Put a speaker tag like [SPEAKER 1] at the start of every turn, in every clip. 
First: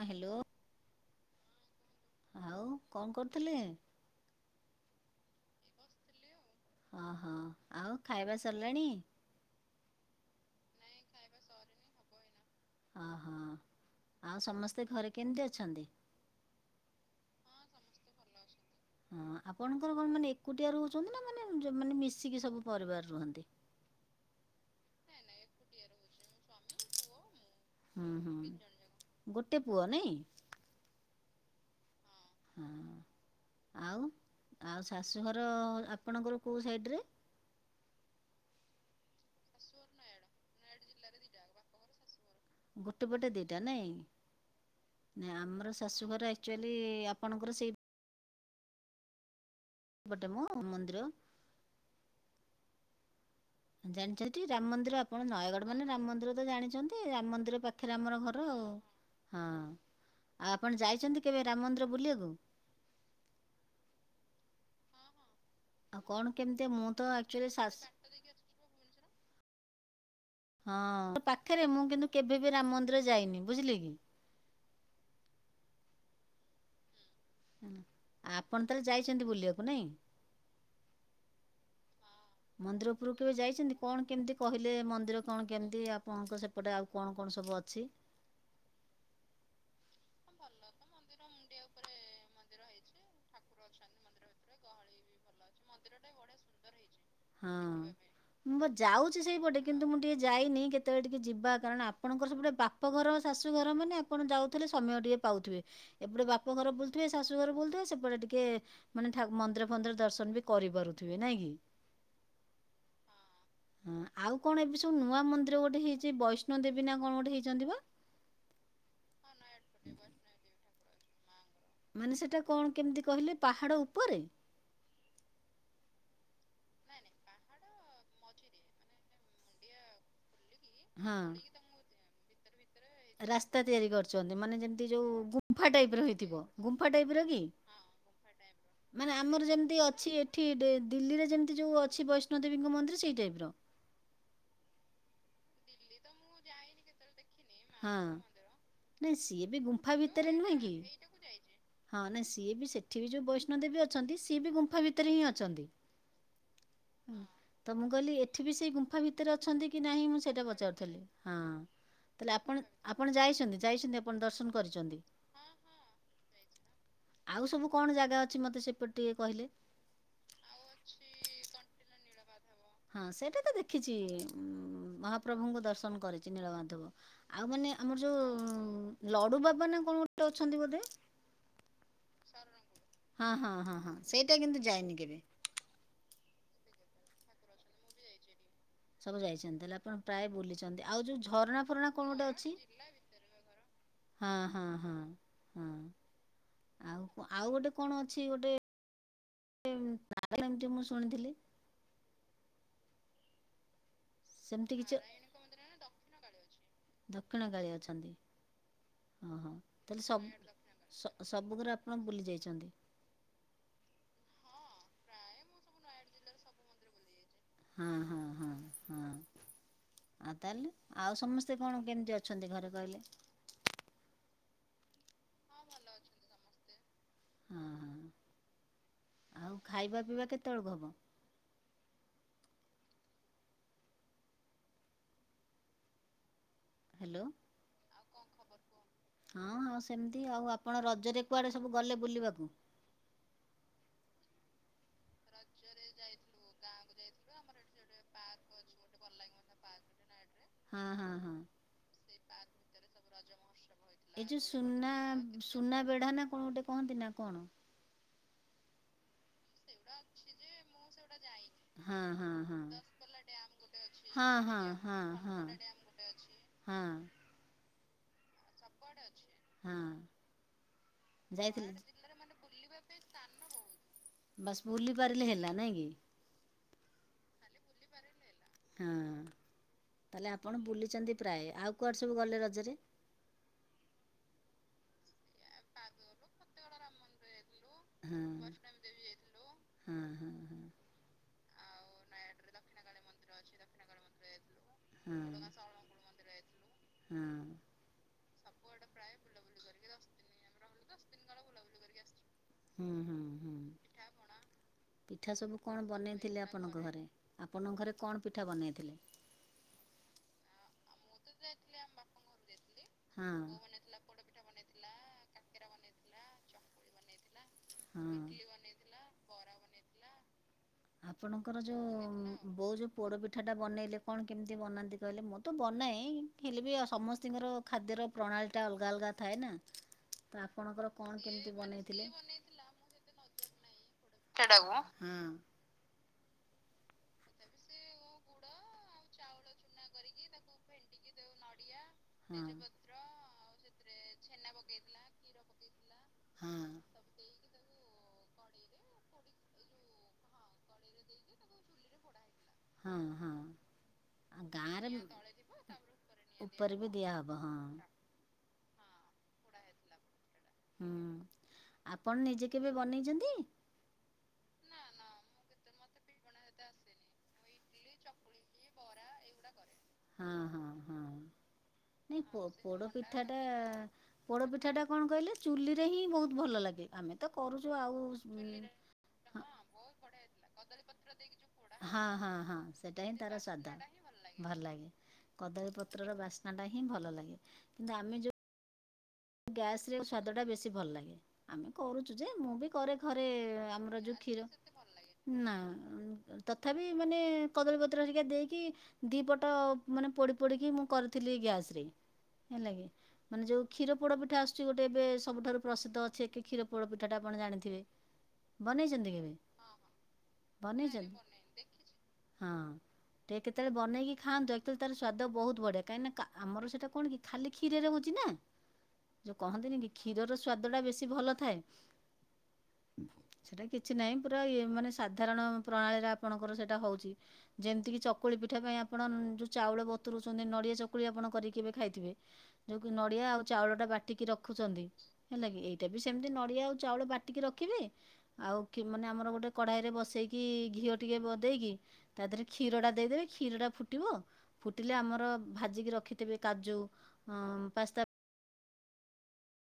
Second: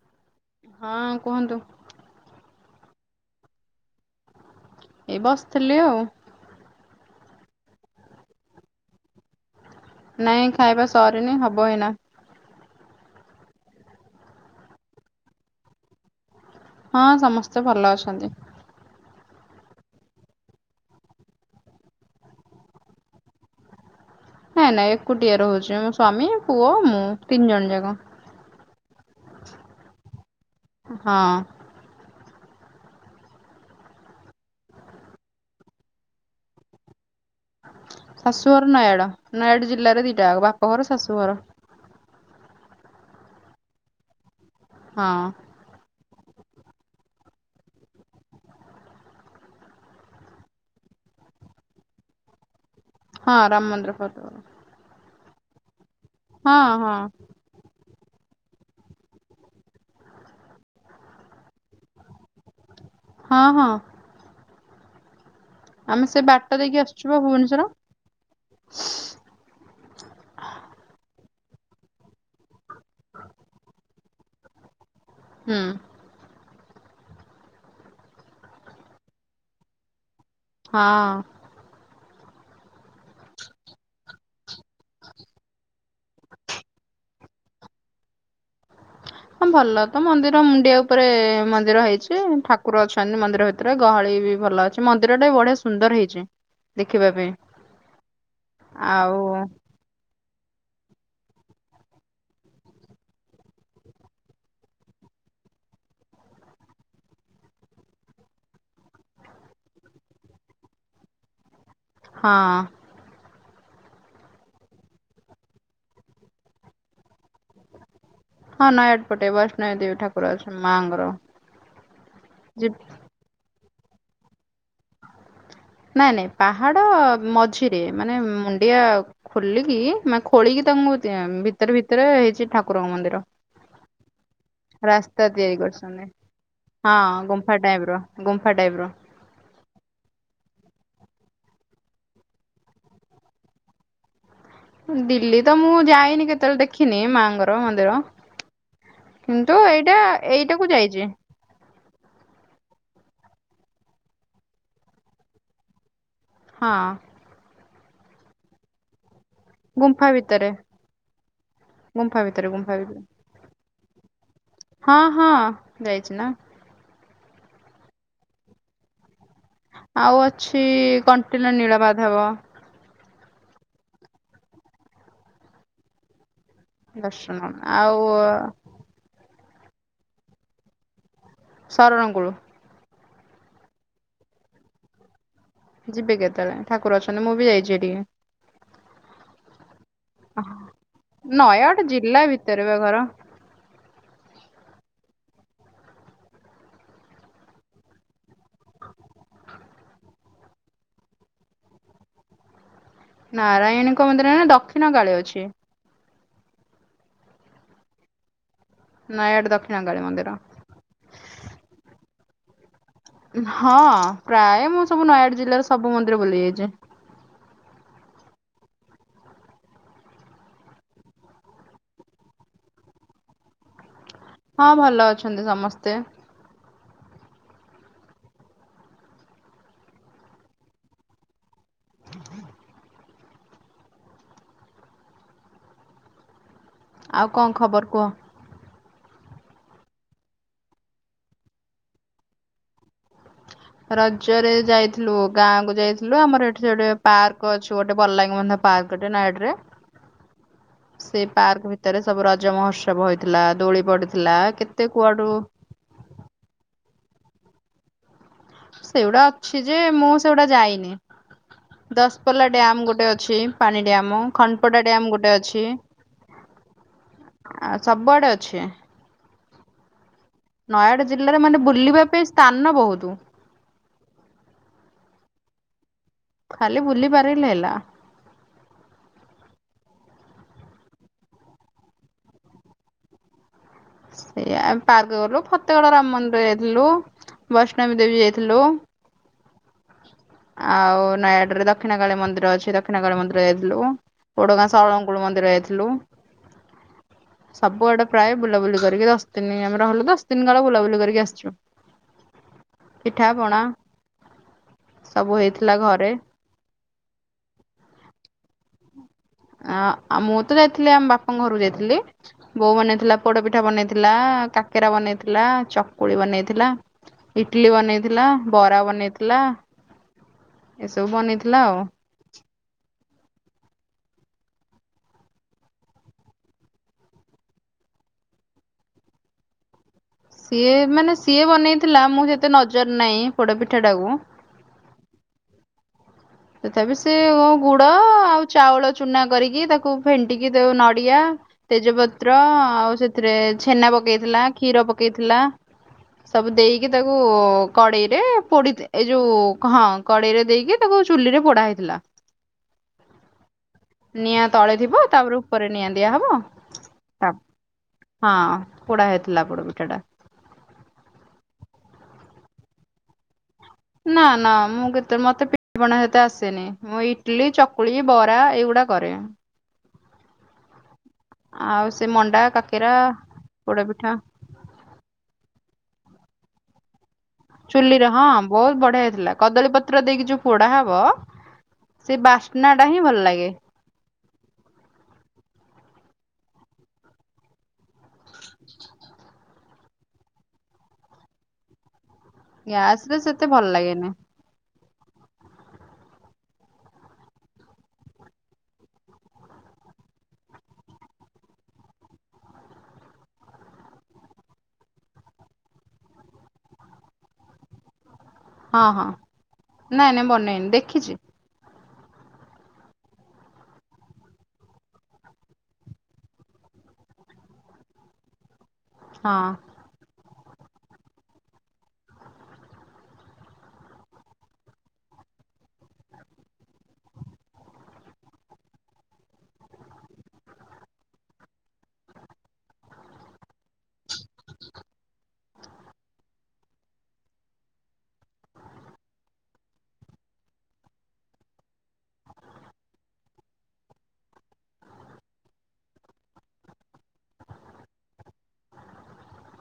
[SPEAKER 1] ହଁ, ହ୍ୟାଲୋ।
[SPEAKER 2] ହଁ, କୁହନ୍ତୁ।
[SPEAKER 1] ଆଉ କଣ କରୁଥିଲେ?
[SPEAKER 2] ଏଇ ବସିଥିଲି ଆଉ।
[SPEAKER 1] ଓ ହଁ ଆଉ ଖାଇବା ସରିଲାଣି?
[SPEAKER 2] ନାଇଁ। ଖାଇବା
[SPEAKER 1] ନାଇଁ
[SPEAKER 2] ସରିନି
[SPEAKER 1] ଖାଇବା
[SPEAKER 2] ହବ ଏଇନା।
[SPEAKER 1] ସରିନି। ଓହୋ ଆଉ ସମସ୍ତେ ଘରେ କେମିତି ଅଛନ୍ତି?
[SPEAKER 2] ହଁ ସମସ୍ତେ ଭଲ ଅଛନ୍ତି।
[SPEAKER 1] ହଁ ଆପଣଙ୍କର କଣ ମାନେ ଏକୁଟିଆ ରହୁଛନ୍ତି ନା ମାନେ ମାନେ ମିଶିକି ସବୁ ପରିବାର ରୁହନ୍ତି?
[SPEAKER 2] ନାଇଁ ନାଇଁ ଏକୁଟିଆ ରହୁଛି ମୋ ସ୍ଵାମୀ, ପୁଅ, ମୁଁ ତିନି ଜଣ ଯାକ।
[SPEAKER 1] ହୁଁ ହୁଁ, ଗୋଟେ ପୁଅ ନାଇଁ?
[SPEAKER 2] ହଁ।
[SPEAKER 1] ହଁ, ଆଉ ଆଉ ଶାଶୁଘର ଆପଣଙ୍କର କଉଁ ସାଇଡ଼ରେ?
[SPEAKER 2] ଶାଶୁ ଘର ନୟାଗଡ଼, ନୟାଗଡ଼ ଜିଲ୍ଲାରେ ଦିଟା ଯାକ ବାପଘର ଶାଶୁଘର।
[SPEAKER 1] ଗୋଟେ ପଟେ ଦିଟା ନାଇଁ
[SPEAKER 2] ହଁ
[SPEAKER 1] ନାଁଇ ଆମର ସ ଶାଶୁଘର ଆକ୍ଚୁଆଲି ଆପଣଙ୍କର ସେଇ ଏପଟେ ମୋ ମନ୍ଦିର
[SPEAKER 2] ହଁ ରାମ ମନ୍ଦିର ଫତେଗଡ଼
[SPEAKER 1] ଜାଣିଛନ୍ତି ରାମ ମନ୍ଦିର ଆପଣ ନୟାଗଡ଼ ମାନେ ରାମ ମନ୍ଦିର ତ
[SPEAKER 2] ହଁ ହଁ
[SPEAKER 1] ଜାଣିଛନ୍ତି ରାମ ମନ୍ଦିର ପାଖ ପାଖରେ ଆମର ଘର ଆଉ ହଁ, ଆଉ ଆପଣ ଯାଇଛନ୍ତି କେବେ ରାମ ମନ୍ଦିର ବୁଲିବାକୁ?
[SPEAKER 2] ହଁ, ହଁ।
[SPEAKER 1] ଆଉ
[SPEAKER 2] ଆମେ ସେ
[SPEAKER 1] କଣ
[SPEAKER 2] ବାଟ
[SPEAKER 1] କେମିତି
[SPEAKER 2] ଦେଇକି
[SPEAKER 1] ମୁଁ ତ
[SPEAKER 2] ଆସିଛୁ ପା
[SPEAKER 1] ଆକ୍ଚୁଆଲି
[SPEAKER 2] ଭୁବନେଶ୍ଵର।
[SPEAKER 1] ଶାଶୁ ହଁ ମୋ ପାଖରେ ମୁଁ କିନ୍ତୁ କେବେ ବି ରାମ ମନ୍ଦିର ଯାଇନି ବୁଝିଲେ କି?
[SPEAKER 2] ହୁଁ।
[SPEAKER 1] ଆପଣ ତାହେଲେ ଯାଇଛନ୍ତି ବୁଲିବାକୁ ନାଇଁ?
[SPEAKER 2] ହଁ।
[SPEAKER 1] ମନ୍ଦିର ଉପରକୁ କେବେ ଯାଇଛନ୍ତି କଣ କେମିତି କହିଲେ ମନ୍ଦିର କଣ କେମିତି ଆପଣଙ୍କ ସେଠ ଏପଟେ ଆଉ କଣ କଣ ସବୁ ଅଛି?
[SPEAKER 2] ହଁ ଭଲ ତ ମନ୍ଦିର ମୁଣ୍ଡିଆ ଉପରେ ମନ୍ଦିର ହେଇଛି ଠାକୁର ଅଛନ୍ତି ମନ୍ଦିର ଭିତ ରେ ଗହଳି ବି ଭଲ ଅଛି ମନ୍ଦିର ଟା ବଢିଆ ସୁନ୍ଦର ହେଇଛି ଦେଖିବା ପାଇଁ।
[SPEAKER 1] ହଁ। ମୁଁ
[SPEAKER 2] ଆଉ
[SPEAKER 1] ଯାଉଛି ସେଇପଟେ କିନ୍ତୁ ମୁଁ ଟିକେ ଯାଇନି କେତେବେଳେ ଟିକେ ଯିବା କାରଣ ଆପଣଙ୍କର ସେ ପଟେ ବାପଘର ଶାଶୁ ଘର ମାନେ ଆପଣ ଯାଉଥିଲେ ସମୟ ଟିକେ ପାଉଥିବେ ଏପଟେ ବାପା ଘର ବୁଲୁଥିବେ ଶାଶୁ ଘର ବୁଲଥିବେ ସେପଟେ ଟିକେ ମାନେ ଠା ମନ୍ଦିର ଫନ୍ଦିର ଦର୍ଶନ ବି କରିପାରୁଥିବେ ନାଇଁ କି?
[SPEAKER 2] ହଁ।
[SPEAKER 1] ହଁ ଆଉ କଣ ଏବେ ସବୁ ନୂଆ ମନ୍ଦିର ଗୋଟେ ହେଇଛି ବୈଷ୍ଣ ଦେବୀ ନା କଣ ଗୋଟେ ହେଇଛନ୍ତି ବା?
[SPEAKER 2] ହଁ ନୟାଗଡ଼ ପଟେ ବୈଷ୍ଣବ ଦେବୀ ଠାକୁର ଅଛନ୍ତି, ମାଆଙ୍କର।
[SPEAKER 1] ମାନେ ସେଟା
[SPEAKER 2] ଯି
[SPEAKER 1] କଣ କେମିତି କହିଲେ ପାହାଡ଼ ଉପରେ?
[SPEAKER 2] ନାଇଁ, ନାଇଁ ପାହାଡ ମଝିରେ ମାନେ ମୁଣ୍ଡିଆ ଖୋଲିକି ମାନେ ଖୋଳିକି ତାଙ୍କୁ
[SPEAKER 1] ହଁ।
[SPEAKER 2] ଭିତରେ ଭିତରେ ହେଇଛି ଠାକୁ କୁରଙ୍କ ମନ୍ଦିର
[SPEAKER 1] ରାସ୍ତା ତିଆରି କରିଛନ୍ତି ମାନେ ଯେମିତି ଯୋଉ
[SPEAKER 2] ରାସ୍ତା ତିଆରି
[SPEAKER 1] ଗୁମ୍ଫା ଟାଇପ ର
[SPEAKER 2] କରଛନ୍ତି,
[SPEAKER 1] ହେଇଥିବ ଗୁମ୍ଫା
[SPEAKER 2] ହଁ
[SPEAKER 1] ଟାଇପ ର କି?
[SPEAKER 2] ଗୁମ୍ଫା ଟାଇପର। ଗୁମ୍ଫା ଟାଇପର।
[SPEAKER 1] ମାନେ ଆମର ଯେମିତି ଅଛି ଏଠି ଦେ ଦିଲ୍ଲୀରେ ଯେମିତି ଯଉ ଅଛି ବୈଷ୍ଣବଦେବୀଙ୍କ ମନ୍ଦିର ସେଇ ଟାଇପ୍ର।
[SPEAKER 2] ଦିଲ୍ଲୀ ତ ମୁଁ ଯାଇନି କେତେବେଳେ ଦେଖିନି ମାଆଙ୍କର ମନ୍ଦିର।
[SPEAKER 1] ନାଇ ସିଏ
[SPEAKER 2] କିନ୍ତୁ
[SPEAKER 1] ବି ଗୁମ୍ଫା
[SPEAKER 2] ଏଇଟା
[SPEAKER 1] ଭିତରେ ନୁହଁ
[SPEAKER 2] ଏଇଟାକୁ
[SPEAKER 1] କି?
[SPEAKER 2] ଯାଇଛି
[SPEAKER 1] ହଁ ନାଇଁ ସିଏ ବି ସେଠି ବି ଯୋଉ ବୈଷ୍ଣବ ଦେବୀ ଅଛନ୍ତି, ସିଏ ବି ଗୁମ୍ଫା ଭିତରେ ହିଁ ଅଛନ୍ତି।
[SPEAKER 2] ହଁ।
[SPEAKER 1] ହୁଁ, ତ ମୁଁ କହିଲି ଏଠି ବି ସେଇ ଗୁମ୍ଫା ଭିତରେ ଅଛନ୍ତି କି
[SPEAKER 2] ଗୁମ୍ଫା
[SPEAKER 1] ନାହିଁ ମୁଁ ସେଟା
[SPEAKER 2] ଭିତରେ।
[SPEAKER 1] ପଚାରୁଥିଲି, ହଁ
[SPEAKER 2] ଗୁମ୍ଫା
[SPEAKER 1] ତାହେଲେ
[SPEAKER 2] ଭିତରେ
[SPEAKER 1] ଆପଣ
[SPEAKER 2] ଗୁମ୍ଫା ଭିତରେ
[SPEAKER 1] ଆପଣ ଯାଇଛନ୍ତି ଯାଇଛନ୍ତି ଆ ପଣ ଦର୍ଶନ
[SPEAKER 2] ହଁ
[SPEAKER 1] କରିଛନ୍ତି।
[SPEAKER 2] ହଁ ଯାଇଛି ନା।
[SPEAKER 1] ଆଉ ସବୁ କଣ ଜାଗା ଅଛି ମୋତେ ସେପଟେ ଟିକେ କହିଲେ?
[SPEAKER 2] ଆଉ ଅଛି କଣ୍ଟିିଲ ନୀଳମାଧବ।
[SPEAKER 1] ହଁ ସେଇଟା ତ ଦେଖିଛି, ମହାପ୍ରଭୁଙ୍କୁ ଦର୍ଶନ କରିଛି ନୀଳମା ଦେବ ଆଉ ମାନେ ଆମର ଯେଉଁ ଲଡୁ ବାବା ନା କଣ ଗୋଟେ ଅଛନ୍ତି ବୋଧେ?
[SPEAKER 2] ଶରଣକୁଳୁ
[SPEAKER 1] ହଁ, ହଁ, ହଁ, ହଁ, ସେଇଟା କିନ୍ତୁ ଯାଇନି କେବେ।
[SPEAKER 2] ଯିବେ କେତେବେଳେ ଠାକୁର ଅଛନ୍ତି ମୁଁ ବି ଯାଇଛି ହେଟିକି।
[SPEAKER 1] ସବୁ ଯାଇଛନ୍ତି ହେଲେ ଆପଣ ପ୍ରାୟ ବୁଲିଛନ୍ତି। ଆଉ ଯୋଉ ଝରଣା
[SPEAKER 2] ନୟାଗଡ଼
[SPEAKER 1] ଫରଣା କଣ
[SPEAKER 2] ଜିଲ୍ଲା
[SPEAKER 1] ଗୋଟେ ଅଛି?
[SPEAKER 2] ଭିତରେ ବା ଘର।
[SPEAKER 1] ହଁ, ହଁ, ହଁ, ହଁ। ଆଉ ଆଉ ଗୋଟେ କଣ ଅଛି ଗୋଟେ [inaudible] ଟି ମୁଁ ଶୁଣିଥିଲି।
[SPEAKER 2] ନାରାୟଣୀଙ୍କ ମନ୍ଦିର ନା
[SPEAKER 1] ସେମିତି
[SPEAKER 2] ଦକ୍ଷିଣ
[SPEAKER 1] କିଛି
[SPEAKER 2] କାଳି ଅଛି।
[SPEAKER 1] ଦକ୍ଷିଣ କାଳୀ ଅଛନ୍ତି। ଅଁ,
[SPEAKER 2] ନୟାଗଡ଼
[SPEAKER 1] ହଁ
[SPEAKER 2] ଦକ୍ଷିଣ କାଳୀ
[SPEAKER 1] ତାହେଲେ
[SPEAKER 2] ମନ୍ଦିର।
[SPEAKER 1] ସବୁ ସ-ସବୁ ଗୁରା ଆପଣ ବୁଲି ଯାଇଛନ୍ତି।
[SPEAKER 2] ହଁ ପ୍ରାୟ ମୁଁ ସବୁ ନୟାଗଡ଼ ଜିଲ୍ଲାର ସବୁ ମନ୍ଦିର ବୁଲିଯାଇଚି।
[SPEAKER 1] ହଁ, ହଁ, ହଁ, ହଁ। ଆଉ ତାଲେ ଆଉ ସମସ୍ତେ କଣ କେମିତି ଅଛନ୍ତି ଘରେ କହିଲେ?
[SPEAKER 2] ହଁ ଭଲ ଅଛନ୍ତି ସମସ୍ତେ।
[SPEAKER 1] ହଁ, ହଁ ଆଉ ଖାଇବା ପିଇବା କେତେବେଳକୁ ହବ? ହ୍ୟାଲୋ।
[SPEAKER 2] ଆଉ କଣ ଖବର
[SPEAKER 1] ହଁ,
[SPEAKER 2] କୁହ?
[SPEAKER 1] ହଁ ସେମିତି ଆଉ, ଆପଣ ରଜରେ କୁଆଡେ ସବୁ ଗଲେ ବୁଲିବାକୁ?
[SPEAKER 2] ରଜରେ ଯାଇ ଥିଲୁ। ଗାଁକୁୁ ଯାଇଥିଲୁ, ଆମର ଏଠି ସେଟି ପାର୍କ ଅଛୁ ଗୋଟେ ବଲାଙ୍ଗୀ ମନ୍ଧା ପାର୍କ ଟେ ନୟାଗଡ ରେ।
[SPEAKER 1] ହଁ ହଁ
[SPEAKER 2] ସେ
[SPEAKER 1] ହଁ।
[SPEAKER 2] ପାର୍କ ଭିତରେ ସବୁ ରଜ ମହୋତ୍ସବ ହୋଇଥିଲା। ଦୋଳି
[SPEAKER 1] ଏ
[SPEAKER 2] ପଡିଥିଲା,
[SPEAKER 1] ଯୋଉ
[SPEAKER 2] କେତେ
[SPEAKER 1] ସୁନା
[SPEAKER 2] କୁଆଡୁ
[SPEAKER 1] ସୁନା ବେଢ଼ା ନା କଣ ଗୋଟେ କହନ୍ତି ନା କଣ?
[SPEAKER 2] ସେଉଡା
[SPEAKER 1] ହଁ, ହଁ,
[SPEAKER 2] ଦଶପଲ୍ଲା
[SPEAKER 1] ହଁ।
[SPEAKER 2] ଡ୍ୟାମ ଗୋଟେ ଅଛି
[SPEAKER 1] ହଁ,
[SPEAKER 2] ପାଣି ଡ୍ୟାମ
[SPEAKER 1] ହଁ,
[SPEAKER 2] ଖନପଡା ଡ୍ୟାମ ଗୋଟେ
[SPEAKER 1] ହଁ,
[SPEAKER 2] ଅଛି।
[SPEAKER 1] ହଁ, ହଁ।
[SPEAKER 2] ଆଉ ସବୁଆଡେ ଅ
[SPEAKER 1] ହଁ।
[SPEAKER 2] ନୟାଗଡ଼ ଜିଲ୍ଲାରେ ମାନେ ବୁଲିବା ପାଇଁ ସ୍ଥାନ ବହୁତୁ।
[SPEAKER 1] ବାସ୍ ବୁଲି ପାରିଲେ ହେଲା ନାଇ କି?
[SPEAKER 2] ଖାଲି ବୁଲି ପାରିଲେ ହେଲା।
[SPEAKER 1] ହଁ ତାହେଲେ ଆପଣ ବୁଲିଛନ୍ତି ପ୍ରାୟ। ଆଉ କୁଆଡେ ସବୁ ଗଲେ ରଜରେ?
[SPEAKER 2] ସେଇଆ ଆମେ ପାର୍କ ଗଲୁ। ଫତେଗଡ ରାମ ମନ୍ଦିର ଯାଇଥିଲୁ। ବୈଷ୍ଣବୀ ଦେବୀ ଯାଇଥିଲୁ।
[SPEAKER 1] ହଁ, ହଁ।
[SPEAKER 2] ଆଉ ନୟାଗଡରେ ଦକ୍ଷିଣ କାଳୀ ମନ୍ଦିର ଅଛି। ଦକ୍ଷିଣ କାଳୀ ମନ୍ଦିର ଯଇଥିଲୁ। ଓଡଗାଁ ସଳଙ୍କୁଳୁ ମନ୍ଦିର ଯାଇଥିଲୁ।
[SPEAKER 1] ହଁ।
[SPEAKER 2] ସବୁଆଡେ ପ୍ରାୟ ବୁଲାବୁଲି କରିକି ଦଶ ଦିନ ଆମେ ରହିଲୁ। ଦଶ ଦିନ କାଳ ବୁଲାବୁଲି କରିକି ଆସିଛୁ।
[SPEAKER 1] ହୁଁ ହୁଁ
[SPEAKER 2] ପିଠା
[SPEAKER 1] ହୁଁ
[SPEAKER 2] ପଣା।
[SPEAKER 1] ପିଠା ସବୁ
[SPEAKER 2] ହେଇଥିଲା
[SPEAKER 1] କଣ
[SPEAKER 2] ଘରେ।
[SPEAKER 1] ବନେଇଥିଲେ ଆପଣଙ୍କ ଘରେ? ଆପଣଙ୍କ ଘରେ କଣ ପିଠା ବନେଇଥିଲେ?
[SPEAKER 2] ଆ, ଆ, ମୁଁ ତ ଯାଇଥିଲି ଆମ ବାପଙ୍କ ଘରକୁ ଯାଇଥିଲି। ବୋଉ ବନେଇଥିଲା
[SPEAKER 1] ବୋଉ
[SPEAKER 2] ପୋଡପିଠା, ବନେଇଥିଲା କାକେରା ବନେଇଥିଲା, ଚକୁଳି ବନେଇଥିଲା। ଇଟିଲି ବନେଇଥିଲା, ବରା ବନେଇଥିଲା ଏସବୁ
[SPEAKER 1] ଆପଣଙ୍କର
[SPEAKER 2] ବନେଇଥିଲା ଆଉ।
[SPEAKER 1] ଯୋଉ ବୋଉ ଯୋଉ ପୋଡ଼ ପିଠାଟା ବନେଇଲେ କଣ କେମିତି ବନାନ୍ତି କହିଲେ? ମୁଁ ତ ବନାଏ ହେଲେ ବି ଆ, ସମସ୍ତିଙ୍କର ଖାଦ୍ୟର ପ୍ରଣାଳୀଟା ଅଲଗା ଅଲଗା ଥାଏ ନା। ତ
[SPEAKER 2] ସିଏ
[SPEAKER 1] ଆପଣଙ୍କର କଣ
[SPEAKER 2] ମାନେ ସିଏ
[SPEAKER 1] କେମିତି ବନେଇଥିଲେ?
[SPEAKER 2] ବନେଇଥିଲା ମୁଁ ସେତେ ନଜର ନାଇଁ ପୋଡପିଠା ଟାକୁ।
[SPEAKER 1] ହୁଁ।
[SPEAKER 2] ତଥାପି ସେ ଓ ଗୁଡ, ଆଉ ଚାଉଳ ଚୁନା କରିକି ତାକୁ ଫେଣ୍ଟିକି ଦଉ ନଡିଆ ତେଜପତ୍ର,
[SPEAKER 1] ହଁ
[SPEAKER 2] ଆଉ ସେଥିରେ ଛେନା ପକେଇଥିଲା,
[SPEAKER 1] ଛେନା
[SPEAKER 2] କ୍ଷୀର
[SPEAKER 1] କ୍ଷୀର
[SPEAKER 2] ପକେଇଥିଲା।
[SPEAKER 1] ପକେଇଥିଲା।
[SPEAKER 2] ସବୁ
[SPEAKER 1] ହଁ
[SPEAKER 2] ଦେଇକି ତାକୁ କଡେଇରେ ପୋଡି ଦେ, ଏଇ ଯୋଉ କ- ହଁ କଡେଇରେ ଦେଇକି ତାକୁ ଚୁଲି ରେ ପୋଡା ହେଇଥିଲା।
[SPEAKER 1] ହଁ, ହଁ। ଆଉ
[SPEAKER 2] ନିଆଁ ତଳେ
[SPEAKER 1] ଗାଁରେ
[SPEAKER 2] ଥିବ ତାପରେ ଉପରେ ନିଆଁ ଦିଆହବ।
[SPEAKER 1] ଉପରେ ବି
[SPEAKER 2] ତା
[SPEAKER 1] ଦିଆହବ ହଁ
[SPEAKER 2] ହଁ ପୋଡା ହେଇଥିଲା ପୋଡ ପିଠାଟା।
[SPEAKER 1] ହୁଁ ଆପଣ ନିଜେ କେବେ ବନେଇଛନ୍ତି?
[SPEAKER 2] ନା ନା ମୁଁ କେତେ ମତେ ପି ଠା ପଣା ଏତେ ଆସେନି। ମୁଁ ଇଟିଲି, ଚକୁଳି, ବରା ଏଇଗୁଡା କରେ।
[SPEAKER 1] ହଁ ହଁ ହଁ
[SPEAKER 2] ଆଉ ସେ
[SPEAKER 1] ନାଇଁ
[SPEAKER 2] ମଣ୍ଡା
[SPEAKER 1] ପୋ ପୋଡ଼
[SPEAKER 2] କାକେରା
[SPEAKER 1] ପିଠାଟା-ଆ-ଆ
[SPEAKER 2] ପୋଡ ପିଠା
[SPEAKER 1] ପୋଡ଼ ପିଠାଟା କଣ କହିଲେ ଚୁଲିରେ ହିଁ ବହୁତୁ ଭଲ ଲାଗେ ଆମେ। ତ କରୁଛୁ ଆଉ
[SPEAKER 2] ଚୁଲିରେ ହଁ ବହୁତୁ ବଢିଆ ହେଇଥିଲା। କଦଳୀ
[SPEAKER 1] ବହୁତ
[SPEAKER 2] ପତ୍ର ଦେଇକି ଯୋଉ ପୋଡା ହବ।
[SPEAKER 1] ହଁ
[SPEAKER 2] ସେ
[SPEAKER 1] ହଁ ହଁ
[SPEAKER 2] ବାସ୍ନା ଟା
[SPEAKER 1] ସେଟା ହିଁ
[SPEAKER 2] ଭଲ
[SPEAKER 1] ତାର
[SPEAKER 2] ଲାଗେ
[SPEAKER 1] ସ୍ୱାଦା। ଭଲ ଲାଗେ, କଦଳୀ ପତ୍ରର ବାସ୍ନା ଟା ହିଁ ଭଲ ଲାଗେ। କିନ୍ତୁ ଆମେ ଯୋଉ ଗ୍ୟାସ ରେ ସ୍ୱାଦ ଟା ବେଶୀ ଭଲ ଲାଗେ। ଆମେ କରୁଛୁ ଯେ ମୁଁ ବି କରେ
[SPEAKER 2] ଗ୍ୟାସ ରେ ସେତେ ଭଲ
[SPEAKER 1] ଘରେ-ଏ-ଏ ଆମର
[SPEAKER 2] ଲାଗେନି
[SPEAKER 1] ଯୋଉ କ୍ଷୀର ନା। ତଥାପି ମାନେ କଦଳୀପତ୍ର ହେରିକା ଦେଇକି ଦି ପଟ ମାନେ ପୋଡି ପୋଡିକି ମୁଁ କରିଥିଲି ଗ୍ୟାସ ରେ। ହେଲାକି ମାନେ ଯୋଉ କ୍ଷୀର ପୋଡ ପିଠା ଆସୁଛି ଗୋଟେ ଏବେ ସବୁଠାରୁ ପ୍ରସିଦ୍ଧ ଅଛି ଏକ କ୍ଷୀର ପୋଡ ପିଠା ଟା ଆପଣ ଜାଣିଥିବେ।
[SPEAKER 2] ହଁ ହଁ
[SPEAKER 1] ବନେଇଛନ୍ତି କେବେ
[SPEAKER 2] ନାଇଁ ନାଇଁ ବନେଇନି ଦେଖିଛି
[SPEAKER 1] ବନେଇଛନ୍ତି? ହଁ। ଟିକେ କେତେବେଳେ ବନେଇକି ଖଆନ୍ତୁ ଆକ୍ଚୁଲି ତାର ସ୍ୱାଦ ବହୁତ ବଢିଆ। କହିଁନା କା ଆମର ସେଟା କଣ କି ଖାଲି କ୍ଷୀରରେ ହେଉଛି ନା। ଯୋଉ
[SPEAKER 2] ହଁ
[SPEAKER 1] କହନ୍ତିନି କି କ୍ଷୀରର ସ୍ଵାଦ ଟା ବେଶୀ ଭଲ ଥାଏ। ସେଇଟା କିଛି ନାହିଁ। ପୁରା ଇଏ ମାନେ ସାଧାରଣ ପ୍ରଣାଳୀରେ ଆପଣଙ୍କର ସେଇଟା ହେଉଛି। ଯେମିତିକି ଚକୁଳି ପିଠା ପାଇଁ ଆପଣ ନ ଯୋଉ ଚାଉଳ ବତରୁଉଛନ୍ତି ନଡିଆ ଚକୁଳି ଆପଣ କରିକି କେବେ ଖାଇଥିବେ। ଯୋଉ କି ନଡିଆ ଆଉ ଚାଉଳ ଟା ବାଟିକି ରଖୁଛନ୍ତି। ହେଲା କିି ଏଇଟା ବି ସେମିତି ନଡ଼ିଆ ଆଉ ଚାଉଳ ବାଟିକି ରଖିବେ। ଆଉ କେ ମାନେ ଆମର ଗୋଟେ କଢ଼ାଇରେ ବସେଇକି ଘିଅ ଟିକେ ବ ଦେଇକି ତା ଦେହରେ କ୍ଷୀରଟା ଦେଇଦେବେ କ୍ଷୀରଟା ଫୁଟିବ। ଫୁଟିଲେ ଆମର ଭାଜିକି ରଖିଥିବେ କାଜୁ, ପାସ୍ତା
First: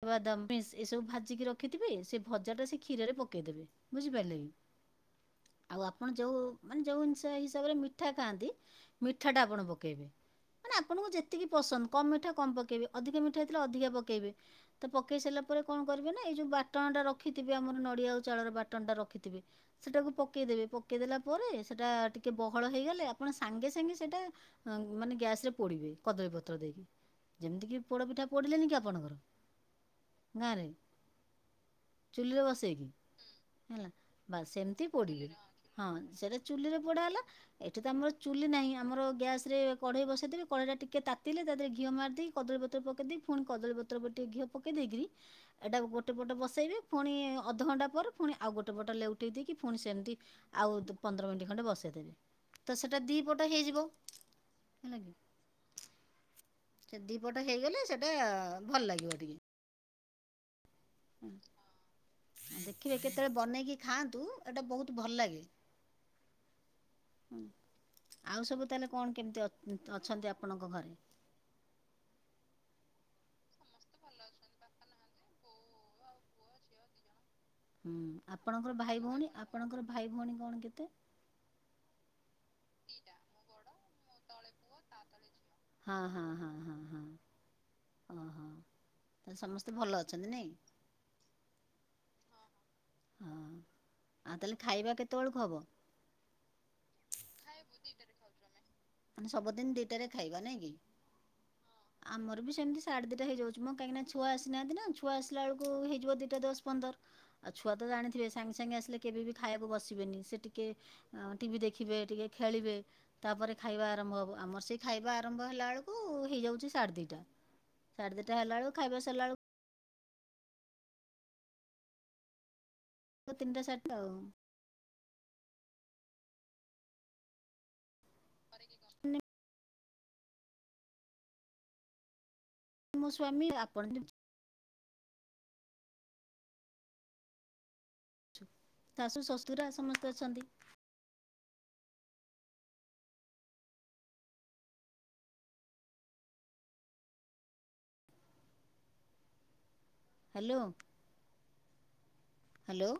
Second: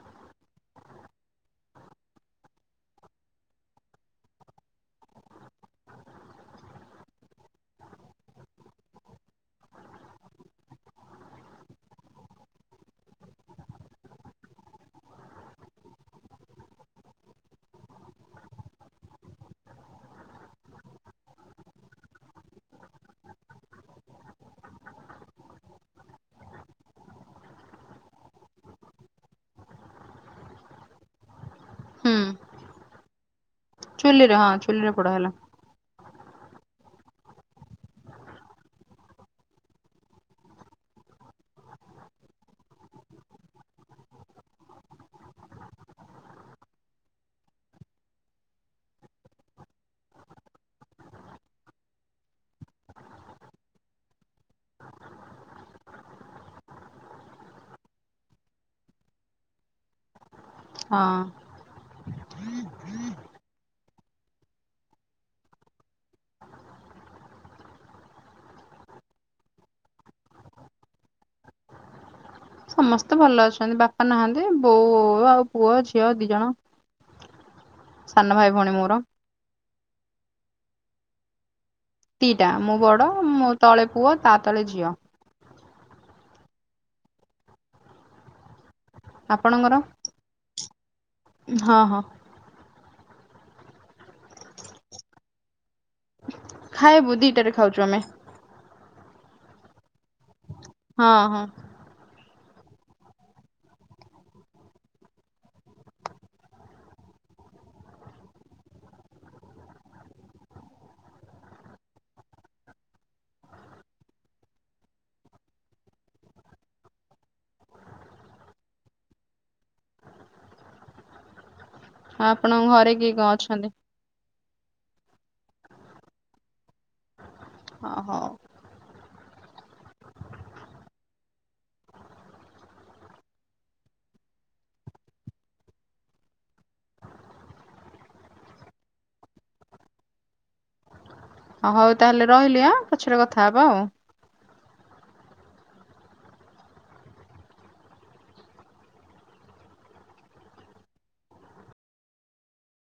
[SPEAKER 1] ବାଦାମ ଏ ଏସବୁ ଭାଜିକି ରଖିଥିବେ ସେ ଭଜାଟା ସେ କ୍ଷୀରରେ ପକେଇଦେବେ। ବୁଝିପାରିଲେ କି ଆଉ ଆପଣ ଯୋଉ ମାନେ ଯୋଉ ଜିନିଷ ହିସାବରେ ମିଠା ଖାଆନ୍ତି ମିଠାଟା ଆପଣ ପକେଇବେ। ମାନେ ଆପଣଙ୍କୁ ଯେତିକି ପସନ୍ଦ କମ୍ ମିଠା କମ୍ ପକେଇବେ ଅଧିକ ମିଠା ହେଇଥିଲା ଅଧିକା ପକେଇବେ। ତ ପକେଇ ସାରିଲା ପରେ କଣ କରିବେ ନା ଏଇ ଯୋଉ ବାଟଣ ଟା ରଖିଥିବେ ଆମର ନଡିଆ ଆଉ ଚାଉଳର ବାଟଣ ଟା ରଖିଥିବେ ସେଟାକୁ ପକେଇଦେବେ ପକେଇଦେଲା ପରେ ସେଟା ଟିକେ ବହଳ ହେଇଗଲେ ଆପଣ ସାଙ୍ଗେ ସାଙ୍ଗେ ସେଇଟା ଅ ମାନେ ଗ୍ୟାସ ରେ ପୋଡିବେ କଦଳୀ ପତ୍ର ଦେଇକି। ଯେମିତି କିି ପୋଡପିଠା ପୋଡିଲେନି କି ଆପଣଙ୍କର ଗାଁରେ
[SPEAKER 2] ହୁଁ
[SPEAKER 1] ଚୁଲିରେ ବସେଇକି। ହେଲା
[SPEAKER 2] ଚୁଲିରେ
[SPEAKER 1] ବାସ୍
[SPEAKER 2] ହଁ
[SPEAKER 1] ସେମିତି
[SPEAKER 2] ଚୁଲିରେ ପୋଡା
[SPEAKER 1] ପୋଡିଲେ।
[SPEAKER 2] ହେଲା
[SPEAKER 1] ହଁ ସେଟା ଚୁଲିରେ ପୋଡା ହେଲା। ଏଠି ତ ଆମର ଚୁଲି ନାହିଁ ଆମର ଗ୍ୟାସ ରେ କଢେଇ ବସେଇଦେବେ କଢେଇ ଟା ଟିକେ ତାତିଲେ ତାହରେ ଘିଅ ମାରିଦେଇ କଦଳୀ ପତ୍ର ପକେଇ ଦେଇ ପୁଣି କଦଳୀପତ୍ର ଉପରେ ଟିକେ ଘିଅ ପକେଇ ଦେଇକିରି ଏଇଟା ଗୋଟେ ପଟ ବସେଇବେ। ପୁଣି-ଇ-ଇ-ଇ ଅଧଘଣ୍ଟା ପରେ ପୁଣି ଆଉ ଗୋଟେ ପଟ ଲେଉଟେଇ ଦେଇକି ପୁଣି ସେମିତି ଆଉତ୍ ପନ୍ଦର ମିନିଟ୍ ଖଣ୍ଡେ ବସେଇଦେବେ ତ ସେଟା ଦି ପଟ ହେଇଯିବ। ହେଲାକି, ସେ ଦିପଟ ହେଇଗଲେ ସେଟା-ଆ ଭଲ ଲାଗିବ ଟିକେ।
[SPEAKER 2] ହଁ
[SPEAKER 1] ଦେଖିବେ କେତେବେଳେ ବନେଇକି ଖାଆନ୍ତୁ ଏଇଟା ବହୁତ ଭଲ ଲାଗେ। ଆଉ ସବୁ ତାହେଲେ କଣ କେମିତି ଅଛ୍ ଅଛନ୍ତି ଆପଣଙ୍କ ଘରେ?
[SPEAKER 2] ସମସ୍ତେ ଭଲ ଅଛନ୍ତି ବାପା ନାହାନ୍ତି ବୋଉ ଆଉ ପୁଅ ଝିଅ ଦି ଜଣ।
[SPEAKER 1] ହୁଁ
[SPEAKER 2] ସାନ ଭଉଣୀ
[SPEAKER 1] ଆପଣଙ୍କର
[SPEAKER 2] ମୋର
[SPEAKER 1] ଭାଇ, ଭଉଣୀ ଆପଣଙ୍କର ଭାଇ ଭଉଣୀ କଣ କେତେ?
[SPEAKER 2] ଦିଟା ମୁଁ ବଡ ମୋ ତଳେ ପୁଅ ତା ତଳେ ଝିଅ।
[SPEAKER 1] ହଁ ହଁ ହଁ ହଁ ହଁ ହଁ ହଁ।
[SPEAKER 2] ଆପଣଙ୍କର? ହଁ ହଁ।
[SPEAKER 1] ହଁ ଆଉ ତାହେଲେ ଖାଇବା କେତେବେଳକୁ ହେବ।
[SPEAKER 2] ଖାଇବୁ ଦିଟାରେ ଖାଉଛୁ ଆମେ।
[SPEAKER 1] ମାନେ ସବଦିନ ଦିଟାରେ ଖାଇବା ନାଇଁ। କି?
[SPEAKER 2] ହଁ ହଁ।
[SPEAKER 1] ଆମର ବି ସେମିତି ସାଢ଼େ ଦିଟା ହେଇଯାଉଛି ମ କାହିଁକି ନା ଛୁଆ ଆସିନାହାନ୍ତି ନା ଛୁଆ ଆସିଲା ବଳକୁ ହେଇଯିବ ଦିଟା ଦଶ ପନ୍ଦର। ଆଉ ଛୁଆ ତ ଜାଣିଥିବେ ସାଙ୍ଗେ ସାଙ୍ଗେ ଆସିଲେ କେବେ ବି ଖାଇବାକୁ ବସିବେନି ସେ ଟିକେ ଆ ଟିଭି ଦେଖିବେ ଟିକେ ଖେଳିବେ ତାପରେ ଖାଇବା ଆରମ୍ଭ ହବ ଆମର ସେ ଖାଇବା ଆରମ୍ଭ ହେଲା ବେଳକୁ ହେଇଯାଉଛି ସାଢ଼େ ଦିଇଟା। ସାଢେ ଦିଟା ହେଲା ବଳକୁ ଖାଇବା ସଲାବେଳକୁ
[SPEAKER 2] ଆପଣଙ୍କ ଘରେ କିଏ କି
[SPEAKER 1] ତିନିଟା ସାର୍ଟ ଆଉ।
[SPEAKER 2] ହ ହଉ।
[SPEAKER 1] [unintelligible] ମୋ ସ୍ଵାମୀ ଆପଣ ଯ ଶାଶୁ ଶ୍ୱଶୁରା ସମସ୍ତେ ଅଛନ୍ତି।
[SPEAKER 2] ହ ହଉ ତାହେଲେ ରହିଲି ଆ ପଛରେ କଥା ହବା ଆଉ।
[SPEAKER 1] Hello hello.